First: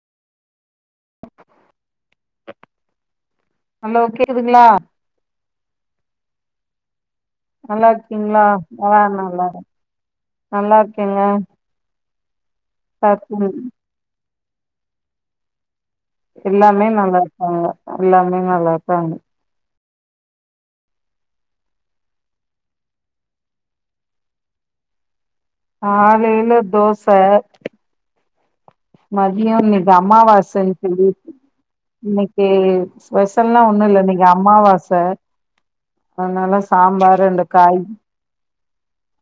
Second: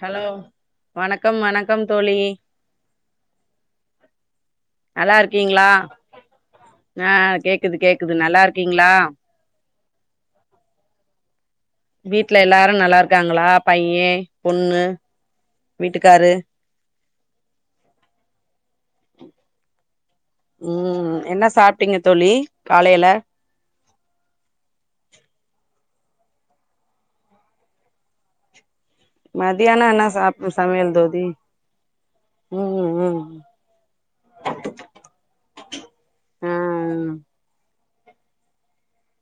Hello வணக்கம் வணக்கம் தோழி ஹலோ கேக்குதுங்ளா நல்லா இருக்கீங்களா ஆ கேக்குது நல்லா கேக்குது நல்லா இருக்கீங்ளா இருக்கீங்களா ஆ நல்லாரு நல்லார்க்கேங்க வீட்ல எல்லாரு நல்லாருக்காங்களா பைய பொண்ணு வீட்டுக்காரு எல்லாமே நல்லாருக்காங்க எல்லாமே நல்லாருப்பாங்க ம் என்ன சாப்ட்டிங்க தோழி காலையில [inaudible] காலையில தோச மதியோ மதியானோ நேத்து என்ன சாப் அம்மாவாசன் சமையல் சொல்லி தோழி இன்னைக்கு ம் ம் ஸ்பெஷல்லா ஒண்ணுல்ல இன்னைக்கு அம்மாவாச ஆ அதனாலா சாம்பாரு ரெண்டு காய்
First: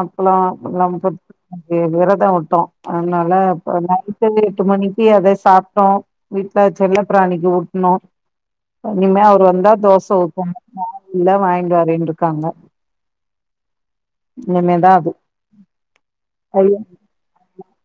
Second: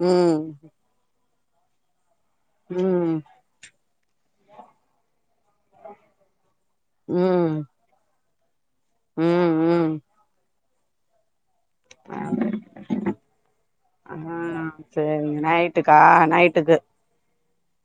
அப்பல்லா ம் நம்ப ‌‌‌வி விரதோ வுட்டோ ம் அதனால இப்ப என்ன இப்பவே எட்டு மணிக்கி அதே சாப்ட்டோ வீட்ல செல்ல பிராணிக்கு ம் ஊட்னோ இனிமே அவரு ம் வந்தா ம் தோச ஊத்வோ இல்ல வா இங்க ரெண்டுருக்காங்க ம் சேரிங்க நைட்டுக்கா ஐயோ நைட்டுக்கு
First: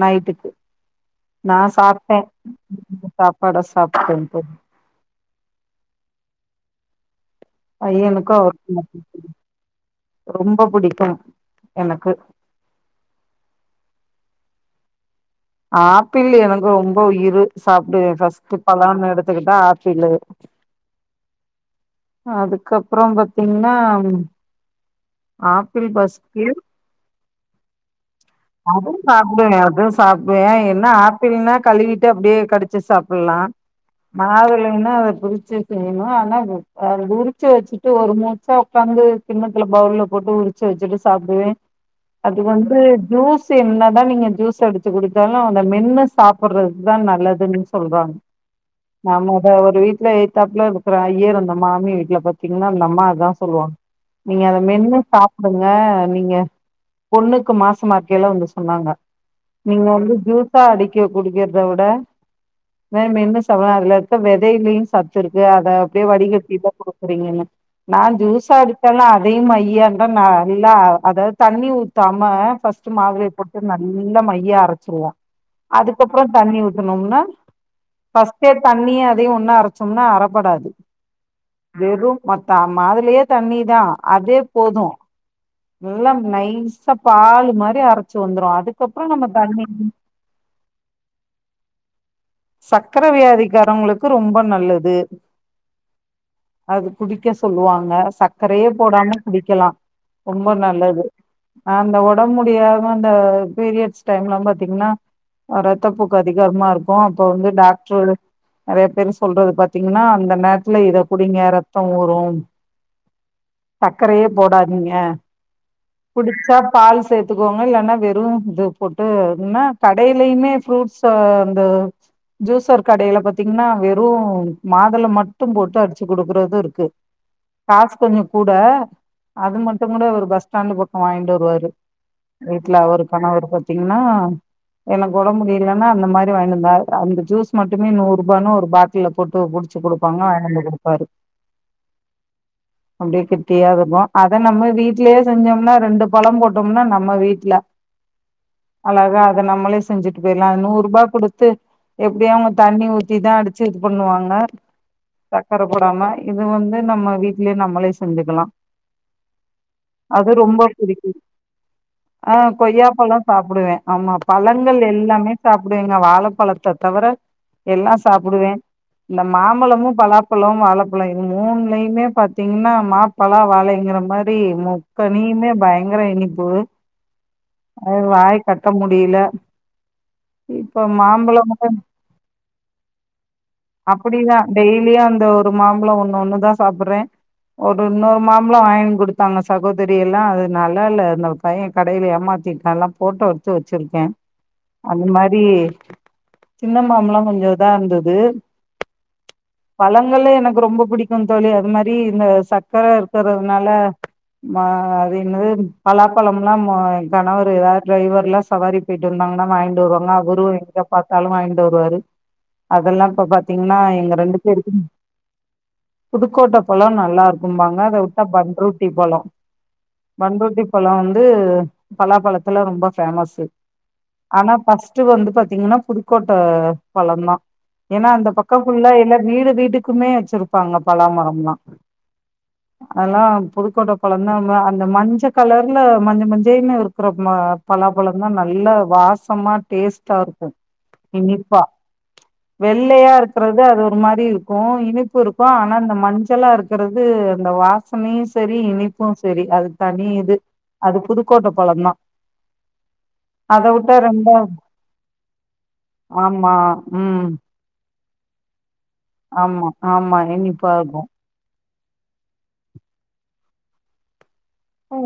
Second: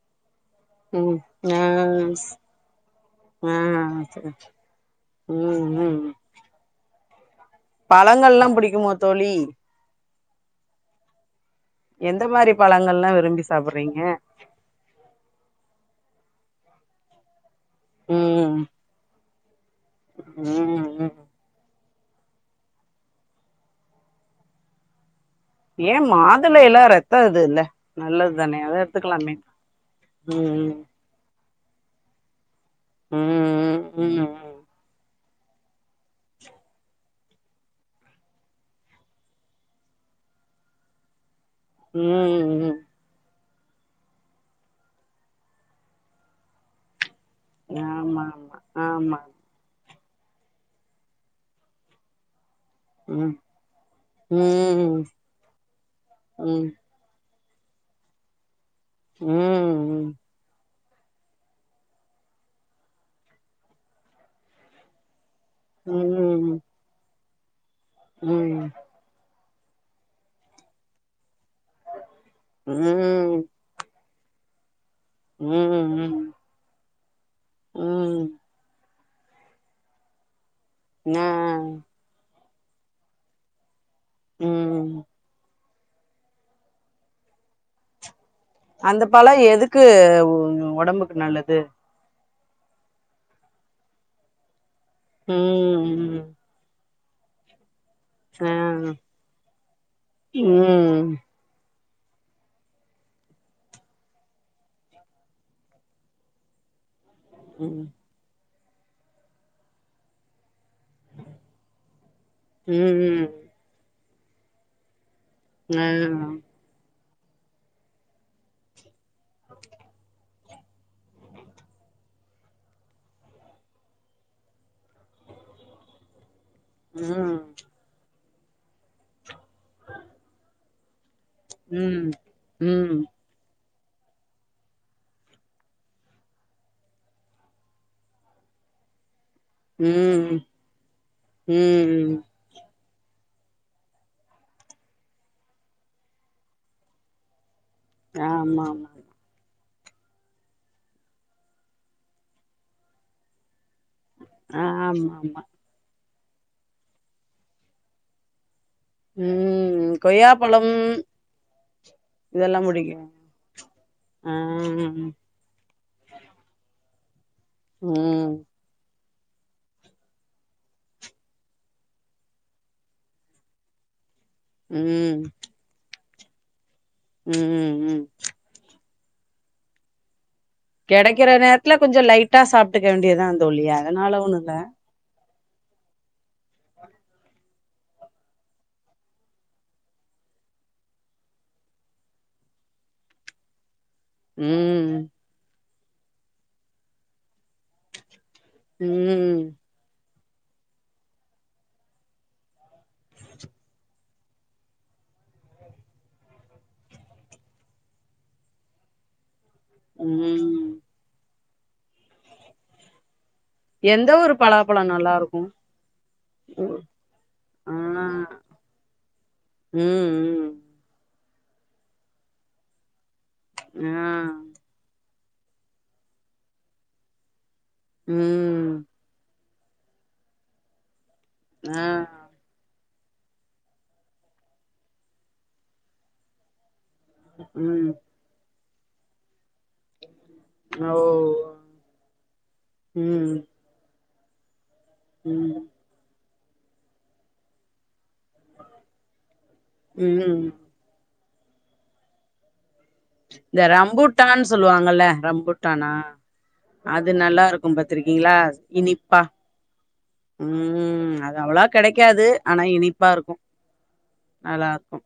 நைட்டுக்கு ம் நா ஆ சாப்ட்டே ஆ சாப்பாட சாப்ட்டே சேரி போ ம் ம் பையனுக்கு பழங்கள்லா அவர்க்கு புடிக்குமோ தோழி ரொம்ப புடிக்கு எனக்கு எந்த மாரி பழங்கள்லா விரும்பி சாப்பிறீங்க ஆப்பிள் எனக்கு ரொம்போ உயிரு சாப்டுவே ம் ஃபஸ்ட் பழோன் எடுத்துக்கிட்டா ஆப்பிளு ம் ம் அதுக்கப்றோ பாத்தீங்னா ம் ஆப்பிள் ஏ ஃப்பஸ்ட்டு மாதுளைலா ரத்த இது இல்ல நல்லது தானே அத அதுவு எடுத்துக்கலாமே சாப்பிடுவே இதுவு சாப்டு எ ம் என்ன ஆப்பிள்னா கழுவிட்டு அப்டியே கடிச்சு சாப்டலா ம் ம் மாதுளைனா அத பிரி ச்சு செய்யனு அதனால இது அ உரிச்சு வெச்சிட்டு ஒரு மூச்சா உக்காந்து கிண்ணத்துல பவுல்ல போட்டு உரிச்சு வெச்சுட்டு சாப்புடுவே அது ம் வந்து ம் ஜூஸ் என்ன தா நீங்க ஜூஸ் அடிச்சு குடுச்சாலு அத மென்னு சாப்டறது தா நல்ல தின் சொல்றாங்க ஆமா ஆமா ஆமா நாம அத ஒரு வீட்டுல எதுதாப்புல இருக்குற ஐயர் அந்த மாமி வீட்டுல பத் இன்னு அந்த அம்மா அதா ம் சொல்லுவாங்க நீங்க அத மென்னு ம் சாப்பிடுங்க நீங்க ம் பொண்ணுக் கு மாசமா இருக்கைல வந்து சொன்னாங்க நீங்க ம் வந்து ஜூசா அடிக் க்கு குடிக்கிறத விட மெ மென்னு சாப்ட்டா அதுல இருக்க வெதையிலயு சத் து இருக்கு அத ம் அப்டியே வடிகட் ம் குடுக்குறீங்கன்னு நா ஜூஸ் ம் அடிச்சாலு அதையு மையாதா நா நல்லா அதாவது தண்ணி ஊத்தாம ஃபர்ஸ்ட்டு மாதுளை ம் போட்டு நல்லா மையா அரச் வெச்சுருவோ அதுக்கப்றோ தண்ணி ஊத்துனோம்னா ம் பஸ்டே தண்ணிய இதயு ஒன்னா அரச்சோம்னா அறப்படாது நா வெறு மொத்த மாதுலயே தண்ணி தா அதே போது ம் நல்லா நைசா பால் மாரி அற அந்த பழோ எதுக்கு ஒடம்புக்கு நல்லது சக்கர வியாதிகாரங்களுக்கு ரொம்ப நல்லது ம் ம் அது குடிக்க சொல்லுவாங்க ஆ சக்கரையே போடாம குடிக்கலா ரொம்ப நல்லது ம் ம் அந்த ஒடம்பு முடியாம அந்த பீரியட்ஸ் டைம்ல பாத்தீங்கன்னா ரத்தப்போக்கு அதிகாமா இருக்கு அப்ப வந்து டாக்டரு நெறைய பேர் சொல்றது பாத்தீங்கன்னா அந்த நேரத்துல எப் குடிங்க ரத்தோ ஊரு ம் சக்கரையே போடாதீங்க ஆ ம் புடுச்சா பால் சேத்துக்கோங்க இல்லன்னா வெறு இது போட்டு என்னா கடயிலயுமே ஃப்ரூட்ஸ் அந்த ஜூசர் கடையில பாத்தீங்கன்னா வெறு மாதுள மட்டு போட்டு அடி ச்சு குடுக்கறது இருக்கு காசு கொஞ்சோ கூட அது மட்டுகூட அவரு பஸ் ஸ்டேண்டு பக்கோ வாங்கிட்டு வருவாரு ம் வீட்டுல ம் அவுரு பண்ணத பாத்தீங்கன்னா எனக் ஒடபுமுடிலனா அந்த மாரி வாயின்டு அந்த ஜூஸ் மட்டுமே நூரூபானு ஒரு பாட்டில்ல போட்டு புடுச்சு குடுப்பாங்க வாயிண்டு வந்து குடுப் ம் ம் அப்டியே கெட்டியாருக்கு அத நம்ம வீட்லயே செஞ்சோம்னா ரெண்டு பழோ போட்டோம்னா நம்ம வீட்ல ஆமா ஆமா அழகா அத நம்மளே செஞ்சுட்டு பொயிட்லா அத நூரூபா குடுத்து எப்டியு அவெ தண்ணி ஊத்தி தா அடி ச்சி அத பண்ணுவாங்க ஆமா ஆமா கட் அனா இது வந்து நம்ம வீட்லயே நம்மளே செஞ்சுக்கலா ம் அது ரொம்ப கொய்யாப்பழம் புடிக்கு ஆ இதெல்லா புடிக்கு கொய்யாப்பழோ சாப்டுவே ஆமா ஆ பழங்கள் ம் எல்லாமே சாப்டுவேங்க வாழப்பழத்த தவர எல்லா ம் சாப்டுவே இந்த மாம்பழமும் பலா ப்பழோ வாழப்பழோ இது மூன்லயுமே பாத்தீங்கனா மா பலா வாழைங்கிற மாரி அப்டி ம் முக்கனியுமே பயங்கர இனிப்பு அது ம் வாய் கட்ட முடி முடில கெடைக்கிற நேர்த்துல கொஞ்சோ லைட்டா சாப்ட்டுக்க வேண்டியதா தோழி அதனால ஒண்ணுல்ல இந்த ஒரு மாம்புழோ ஒண்ணு ஒண்ணுதா சாப்பறே ஒரு இன்னொரு மாம்பழம் வாய்ங் குடுத்தாங்க சகோதரியெல்லா அது நல்லா இல்ல அந்த பயே கடைல ஏமாத்த திட்டா எல்லா போட்டோ எடுத்து வச் சிருக்கே ம் அது மாரி சின்ன மாம்பழம் கொஞ்சோ இதா இருந்தது உம் பழங்கள்லே எனக்கு ரொம்ப புடிக்கு தோழி அது மாரி இந்த சக்கர இருக்குறதுனால மா அது என்னது பலாப்பழலா கணவர் ஏதாது ட்ரைவர்ல சவாரி பொய்ட்டு வந்தாங்கனா வாயிண்டு வருவாங்க அவரு ம் எங்க பாத்தாலு வாயிண்டு வருவாரு. அதெல்லா இப்ப பாத்தீங்கனா எங்க ரெண்டு பேருக்கு பழம் நல்லாருக்கு புதுக்கோட்ட பழொ நல்லாருக்கும்பாங்க அத விட்டா ஆ பண்ரொட்டி பழொ. ம் பண்ரொட்டி பழொ வந்து பலாபழத்துல ரொம்ப ஃபேமஸ்ஸு ம் ம் ஆ அனா ஃபஸ்ட்டு வந்து பாத்தீங்கனா புதுக்கோட்ட பழந்தா எனா அந்த பக்கம் ம் ஃபுல்லா இழ வீடு வீட்டுக்குமே வச்சுருப்பாங்க பலாமரம். ஆ அலா புதுக்கோட்ட பழந்தா. அந்த மஞ்ச கலர்ல மஞ்ச மஞ்சேனு இருக் அப்புறம் ம ம் பலாபழந்தா நல்ல வாசமா டேஸ்டா இருக் ம் ஓ இனிப்பா வெள்ளயா ம் இருக்றது அது ஒரு மாரி இருக் போ இனிப்பிருக்கு ம் அனா இந்த மஞ்சளா இருக்றது அந்த வாச மே சரி இனிப்பு சரி அது தனியிது ம் அது புதுக்கோட்ட பழந்தா. இந்த ரம்புட்டான் சொல்வாங்கல ரம்புட்டானா ஆமா அது ம் நல்லாருக்கு பத் பாத்ர்க்கீங்களா இனிப்பா ஆமா ஆமா இனிப்பா இருக்கும் உம் அது அவ கெடைக்காது அனா இனிப்பாருக்கு நல்லாருக்கு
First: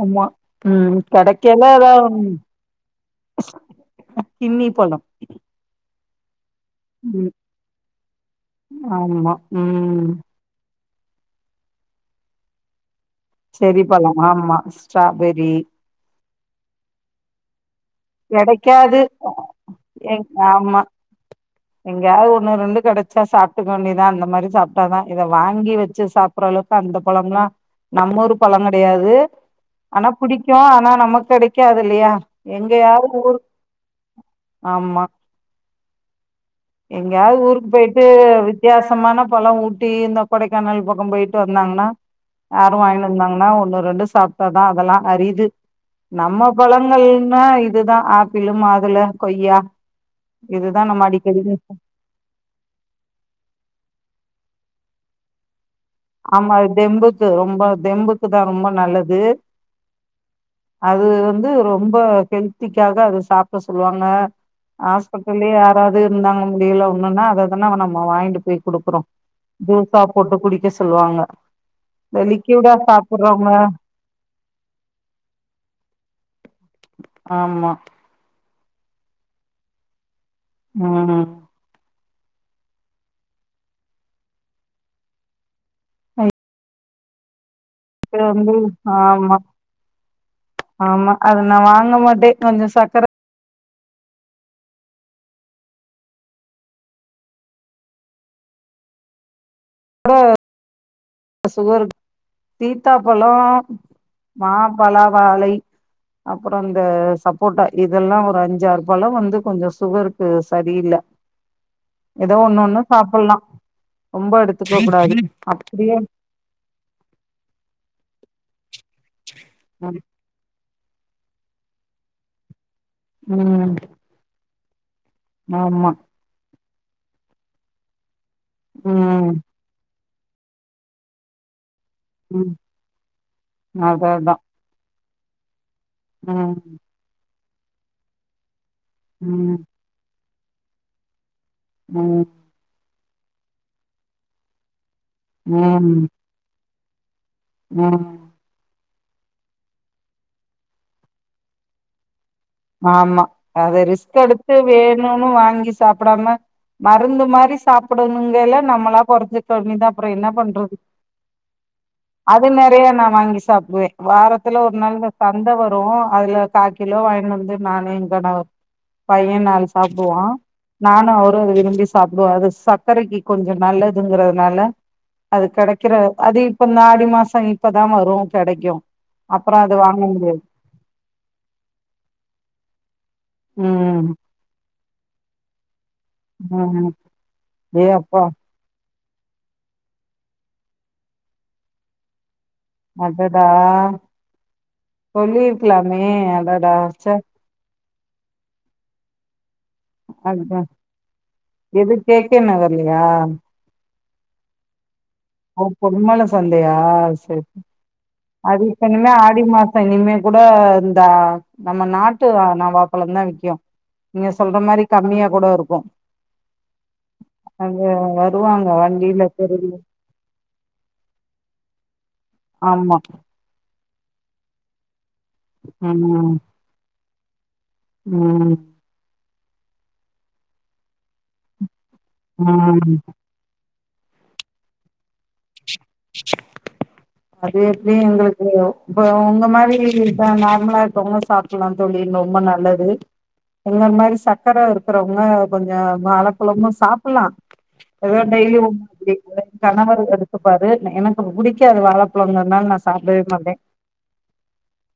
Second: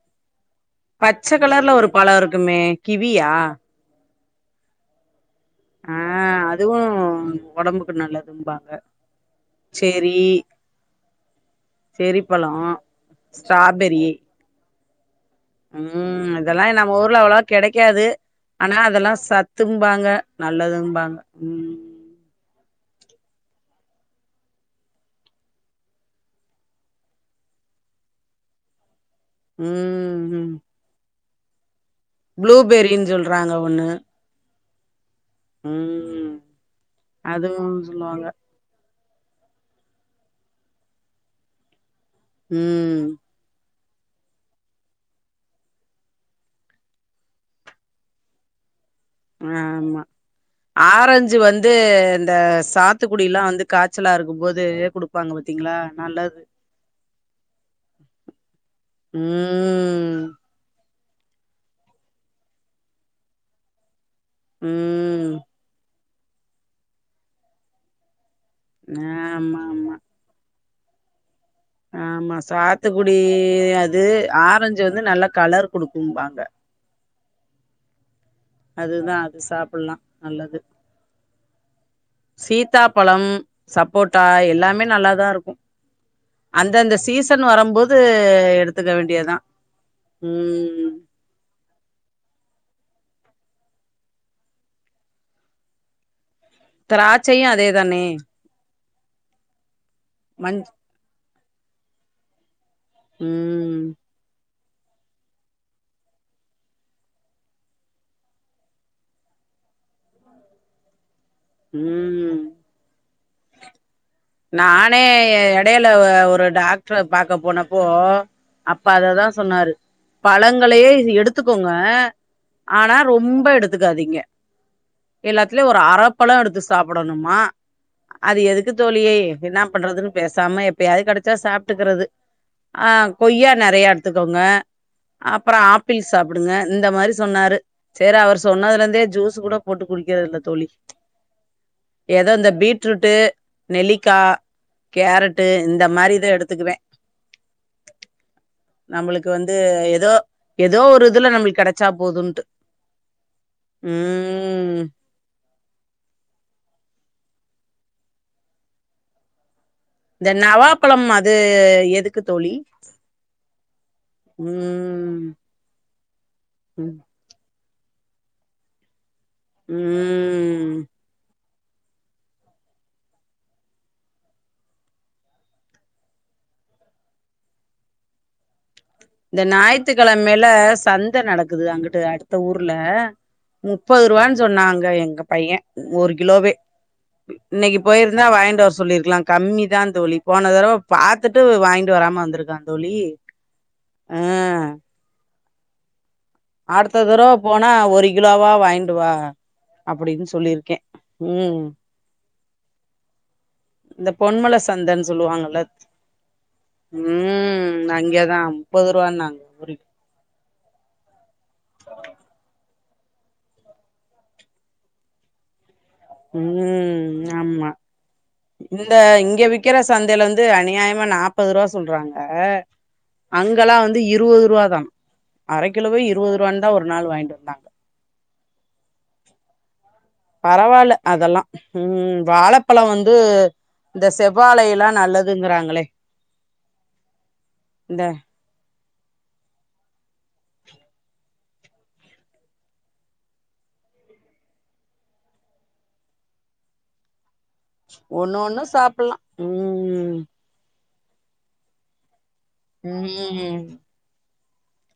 உம் கெடைக்கல எதா ஒன் கிவியா கின்னி பழம். ஆ அ அதுவு ம் ஒடம்புக்கு நல்லதும்பாங்க ஆமா ம் செரி செரிப்பழம். செர்ரி பழம் ஆமா ஸ்ட்ராபெரி ம் அதெல்லா நம்ம ஊர்ல அவளவா கெடைக் க்காது அனா கெடைக்காது அதெல்லா சத்துன்பாங்க நல்லதுன்பாங்க. எங்கியாது ஒண்ணு ரெண்டு கெடச்சா சாப்ட்டுக்க வேண்டிதா. அந்த மாரி சாப்ட்டாதா இத வாங்கி வச்சு சாப்ற ஆள வுக்கு அந்த பழம்லா நம்மூரு பழங்கெடயாது. அனா ம் ம் பிடிக்கு அனா நமக்கெடைக்காது. இல்லையா எங்க யாது ப்ளூபெரின்னு ஊர் ஆமா உம் எங்கயாது ஊருக்கு போயிட்டு சொல்லுவாங்க வித்தியாசமான இப்பலா ஊட்டி இந்த கொடைக்கானல் பக்கோ போயிட்டு வந்தாங்கன்னா யாரு ம் வாங்கிட்டு வந்தாங்கனா ஒன்னு ரெண்டு சாப்டாதா அதெல்லா அரிது நம்ம பழங்கள்னா இதுதா ஆப்பிளு மாதுள கொய்யா ஆமா இதுதா நம்ம ஆரஞ்சு அடிக்கடி வந்து இந்த சாத்துக்குடி எல்லா வந்து காய்ச்சலா இருக்குபோது து குடுப்பாங்க பாத்தீங்களா நல்லது ஆமா தெம்புக்கு ரொம்ப தெம்புக்கு தா ரொம்ப நல்லது ம் அது வந்து ரொம்ப ஹெல்திக்காக அது சாப்பட சொல்லுவாங்க ம் ஹாஸ்பிட்டலயே யாராவது இருந்தாங்க முடியல ஒன்னுன்னா அததான நம்ம வாங்கிட்டு போய் குடுக்குறோ ஆமா ஜூசா போட்டு குடிக்க சொல்லுவாங்க ஆ இந்த ஆமா லிக்யூடா சாத்துக்குடி சாப்பிடுறவங்க அது ஆரஞ்சு வந்து நல்ல கலர் குடுக்கும்பாங்க ஆமா அதுதா சாப்புட்லா ம் சீத்தாப்பழம் சப்போட்டா எல்லாமே நல்லாதாருக்கு அந்தந்த சீசன் வரம்போது வந்து எடுத்துக்க ஆமா வேண்டியதா ம் ஆமா அது நா வாங்க போதே கொஞ்ச சக்கர திராட்சையு அதே தானே மஞ் சுகர் சீத்தாபழோ ம் மா பலா வாழை அப்றோ அந்த சப்போட்டா இதெல்லா ஒரு அஞ்சாறுபழோ வந்து கொஞ்சோ சுகருக்கு சரியில்ல எதோ ம் ஒண்ணு ஒண்ணு சாப்புட்லா நானே எடையில அப்டியே ஒரு டாக்ட்ர பாக்க போனப்போ அ அப்ப அததா சொன்னாரு ம் பழங்களையே எடுத்துகோங்க ஆனா ரொம்ப ம் எடுத்துகாதீங்க எல்லாத்துலயு ஒரு ஆமா அரபழ எடுத்து சாப்படணுமா அது எதுக்கு தோழி ம் என்ன பண்றதுன் பேசாம எப்பயாவது கெடச்சா சாப்ட்டுக்குறது ம் அ கொய்யா நெறையா அதா அதா எடுத்துகோங்க அப்றோ ஆப்பிள் சாப்புடுங்க ம் இந்த மாரி சொன்னாரு செரி அவர் சொன்னதுலருந் தே ஜூஸூ கூட ம் போட்டு குடிக்கிறதுல்ல தோழி ம் ஏதோ இந்த பீட்ரூட்டு் நெல்லிக்கா கேரட்டு இந்த ம் மாரிதா எடுத்துக்குவ ம் நம்முளுக்கு வந்து ஏதோ ஏதோ ஒரு இதுல நம்முளுக்கு கெடச்சா போதுன்ட்டு ஆமா அது ரிஸ்க் எடுத்து ம் வேணுனு வாங்கி சாப்படாம மருந்து மாரி சாப்பிடணுங்கல நம்மளா கொறச்சு தண்ணிதா அப்றோ என்ன இந்த பண்றது நவாப்பழம் அது எதுக்கு அது தோழி நெறைய நா வாங்கி சாப்பிடுவ வாரத் துல ஒரு நாள் ம் சந்த வரு அதுல கா கிலோ ம் வாங்கின் வந் நானு எங்க பைய நாளு சாப்புடுவா ம் நானு அவரு ரோ விரும்பி சாப்டுவாரு அது சக்கரைக்கு கொஞ்ச நல்லதுங்கறதுனால அது கெடைக்கிற அது இப்ப இந்த ஆடி மாசோ இப்பதா வரு கெடைக்கு இந்த அப்புறோ அது வாங்க முடியாது ஞாயித்துக்கிழமைல சந்த நடக்குது அங்குட்டு அ த ஊர்ல முப்பது ம் ரூவானு சொன்னாங்க எங்க பைய ஒரு கிலோவே ம் இன்னைக்கு ஏ அப்பா போயிருந்தா வாங்கிட்டு வர சொல்லிரு க்கலா கம்மி தா தோழி போன தடவ பாத்துட்டு வாங்கிட்டு வராம வந்திருக்கா தோழி அடடா ஆ சொல்லிருக்கலாமே அடடா அடுத்த ச்சே தடவ போனா ஒரு கிலோவா வாங்கிட்டு வா அப்டின் அதா சொல்லிருக்கே ம் எது கே கே நகர்லயா இந்த பொன்மல சந்தன் ஓ பொன்மல சந்தயா சரி ம் அங்கேதா அது இப்ப முப்பது என்ன ரூவான்னாங்க ஆடி மாச ஒரு கிலோ. இனிமே கூ ட இந்த நம்ம நாட்டு நவாப்பளம் தா விக்கு நீங்க சொல்ற மாதிரி கம்மியா கூட இருக்கு ம் ஆமா அது வருவாங்க இந்த வண்டியில இங்க தெருவுல விக்கிற சந்தயில வந் து அநியாயமா நாப்பது ரூவா சொல்றாங்க ஆமா அங்கெல்லா வந்து இருபது ரூபா தா அரை கிலோவே இருவது ம் ரூவாந்தா ஒரு நாள் வாங்கிட்டு வந்தாங் ம் பரவால்ல அதெல்லா ம் ம் வாழபழம் வந்து இந்த செவ்வாழை எல்லா நல்லதுங்கிறாங்களே அது எப்படி இந்த எங்களுக்கு இப்ப உங்க மாதிரி இப்ப நார்மலா இருக்கவங்க சாப்பிடலா தோழி ரொம்ப நல்லது எங்கள மாதிரி சக்கர இருக்கிறவங்க கொஞ்ச வாழப்பழமு சாப்புட்லா இவர் ஒண்ணு டெய்லி ஒண்ணு ஒன்னு சாப்புல்லா எ கணவர் ம் எடுத்துப்பாரு எனக்கு புடிக்காது வாழைப் உம்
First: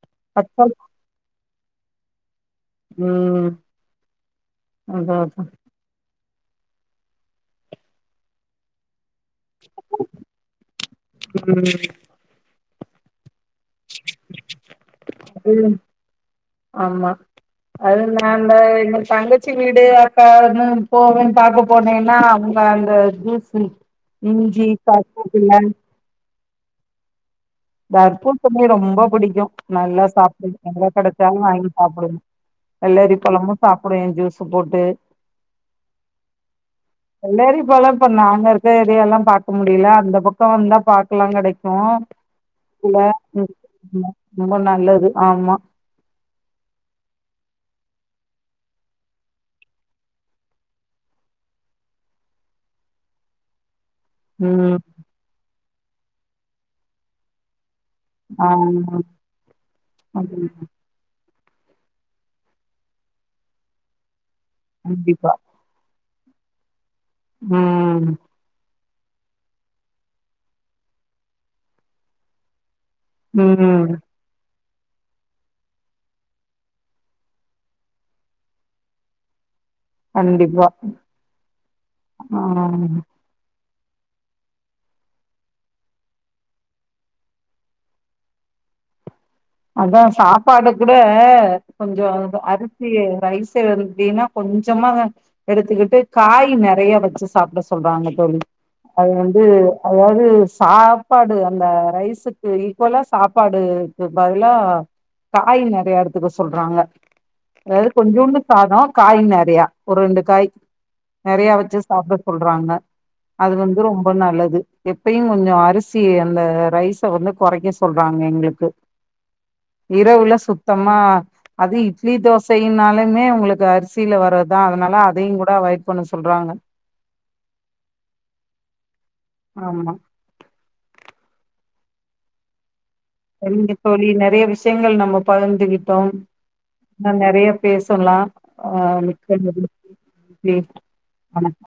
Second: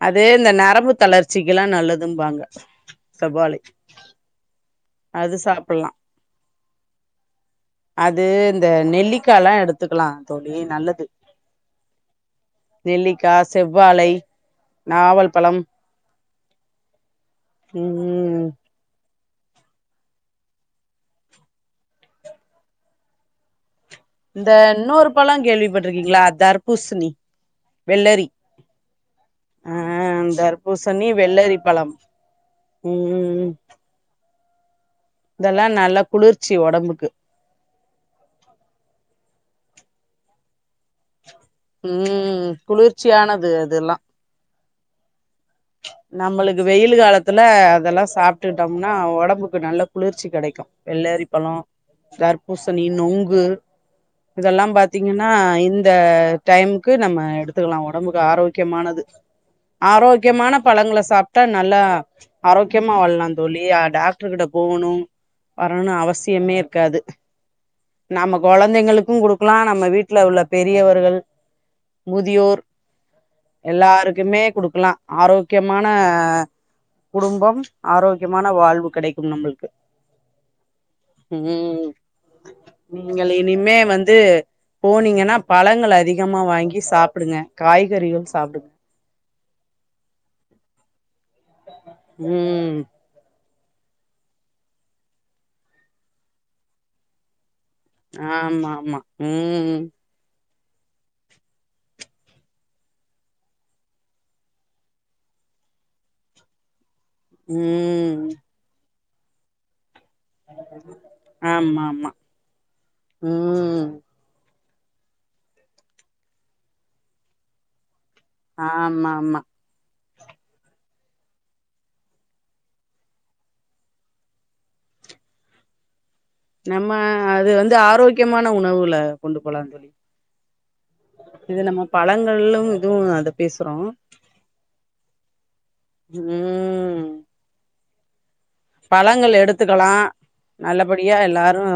அது இந்த பச்ச நரம்பு தளர்ச்சிக்குல்லா நல்லதுபாங்க ம் செவ்வாழை அதா அது அதா சாப்பிடலா அது இந்த நெல்லிக்கா எல்லா எடுத்துக்கலா தோழி நல்லது ம் நெல்லிக்கா செவ்வாழை நாவல் அது பழம் ஆமா அது நா ம் இந்த எங் தங்க ச்சி வீடு அக்கானு போவேன்னு பார்க்க போனேன்னா அவங்க அந்த ஜூஸ் இந்த இன்னொரு பழம் கேள்விப்பட்டுருக்கீங்களா தர்பூசணி வெள்ளரி தர்பூசணி ரொம்ப பிடிக்கு ஆ நல்லா சாப்பிடும் எங்க தர்பூசணி கிடைச்சாலு வெள்ளரி வாங்கி பழம் சாப்பிடுவ வெள்ளரி ம் பழமும் சாப்பிடுவே ஜூஸ் போட்டு இதெல்லா நல்லா குளிர்ச்சி ஒடம்புக்கு வெள்ளரிபழம் இப்ப நாங்க இருக்க ஏரியால பாக் க முடியல அந்த பக்கம் வந்தா பாக் கலா கிடைக்கு ம் இல்ல குளிர்ச்சியானது உம் அதெல்லா உம் ரொம்ப நல்லது ஆமா நம்மளுக்கு வெயில் காலத்துல அதெல்லா சாப் ட்டுட்டோம்னா உடம்புக்கு நல்ல குளிர்ச்சி கிடைக்கு வெள்ளரி பழம் தர்பூசணி நுங்கு இதெல்லா ம் பாத்தீங்கன்னா இந்த டைமுக்கு நம்ம எடுத்துக்கலா உம்புக்கு ஆமா ஆரோக்கியமானது ஆரோக்கியமான பழங்கள சாப் டா நல்லா ஆரோக்கியமா வாழலா தோழி டாக்டர் கிட்ட போகணு கண்டிப்பா வரணும் அவசிய வைத்தியமே இருக்காது ம் நம்ம குழந்தைங்களுக் கொடுக்கலா நம்ம வீட்டல உள்ள பெரியவர்கள் முதியோர் ம் எல்லாருக்குமே குடுக்கலா ஆரோக்கியமான குடும்பம் ஆரோக்கியமான வாழ்வு கிடைக்கு நம்மளுக்கு கண்டிப்பா உம் ஆ நீங்கள இனிமே வந்து போனீங்கன்னா பழங்கள் அதிகமா வாங்கி சாப்பிடுங்க காய்கறிகள் சாப்பிடு அதா சாப்பாடு கூட கொஞ்ச ம். அரிசி ரைஸ்ச எடுத்தீனா கொஞ்சமா எடுத்துக்கிட்டு காய் நிறைய வச்சு சாப்பிட சொல்றாங்க தோழி ஆமாமா. அது வந்து ம். அதாவது சாப்பாடு அந்த ரைஸுக்கு ஈக்குவலா சாப்பாடு பதிலா காய் நிறைய எடுத்துக்க சொல்றாங்க அதாவது ம். கொஞ்சோன்னு சாதொ காய் நிறையா ஒரு ரெண்டு காய் நிறைய வச்சி ஆமாமா. சாப்பிட சொல்றாங்க அது வந்து ம். ரொம்ப நல்லது எப்பயு கொஞ்ச அரிசி அந்த ரைஸ் வந்து குறைக்க சொல்றாங்க எங்களுக்கு ஆமாமா. இரவுல சுத்தமா அது இட்லி தோசைனாலுமே உங்களுக்கு அரிசியில வரதா அதன னால அதையு கூட அவாய்ட் பண்ண சொல்றாங்க நம்ம அது வந்து ஆரோக்கியமான உணவுல கொண்டு போலா தோழி ஆமா இது நம்ம பழங்கலும் செரிங்க தோழி நெறைய விஷயங்கள் நம்ம பகர்ந்துகிட்டோ ம். நா நிறைய பேச ல்லலா பழங்கள் மிக்க எடுத்துக்கலாம் நன்றி நல்லபடியா எல்லாரு வணக்கம்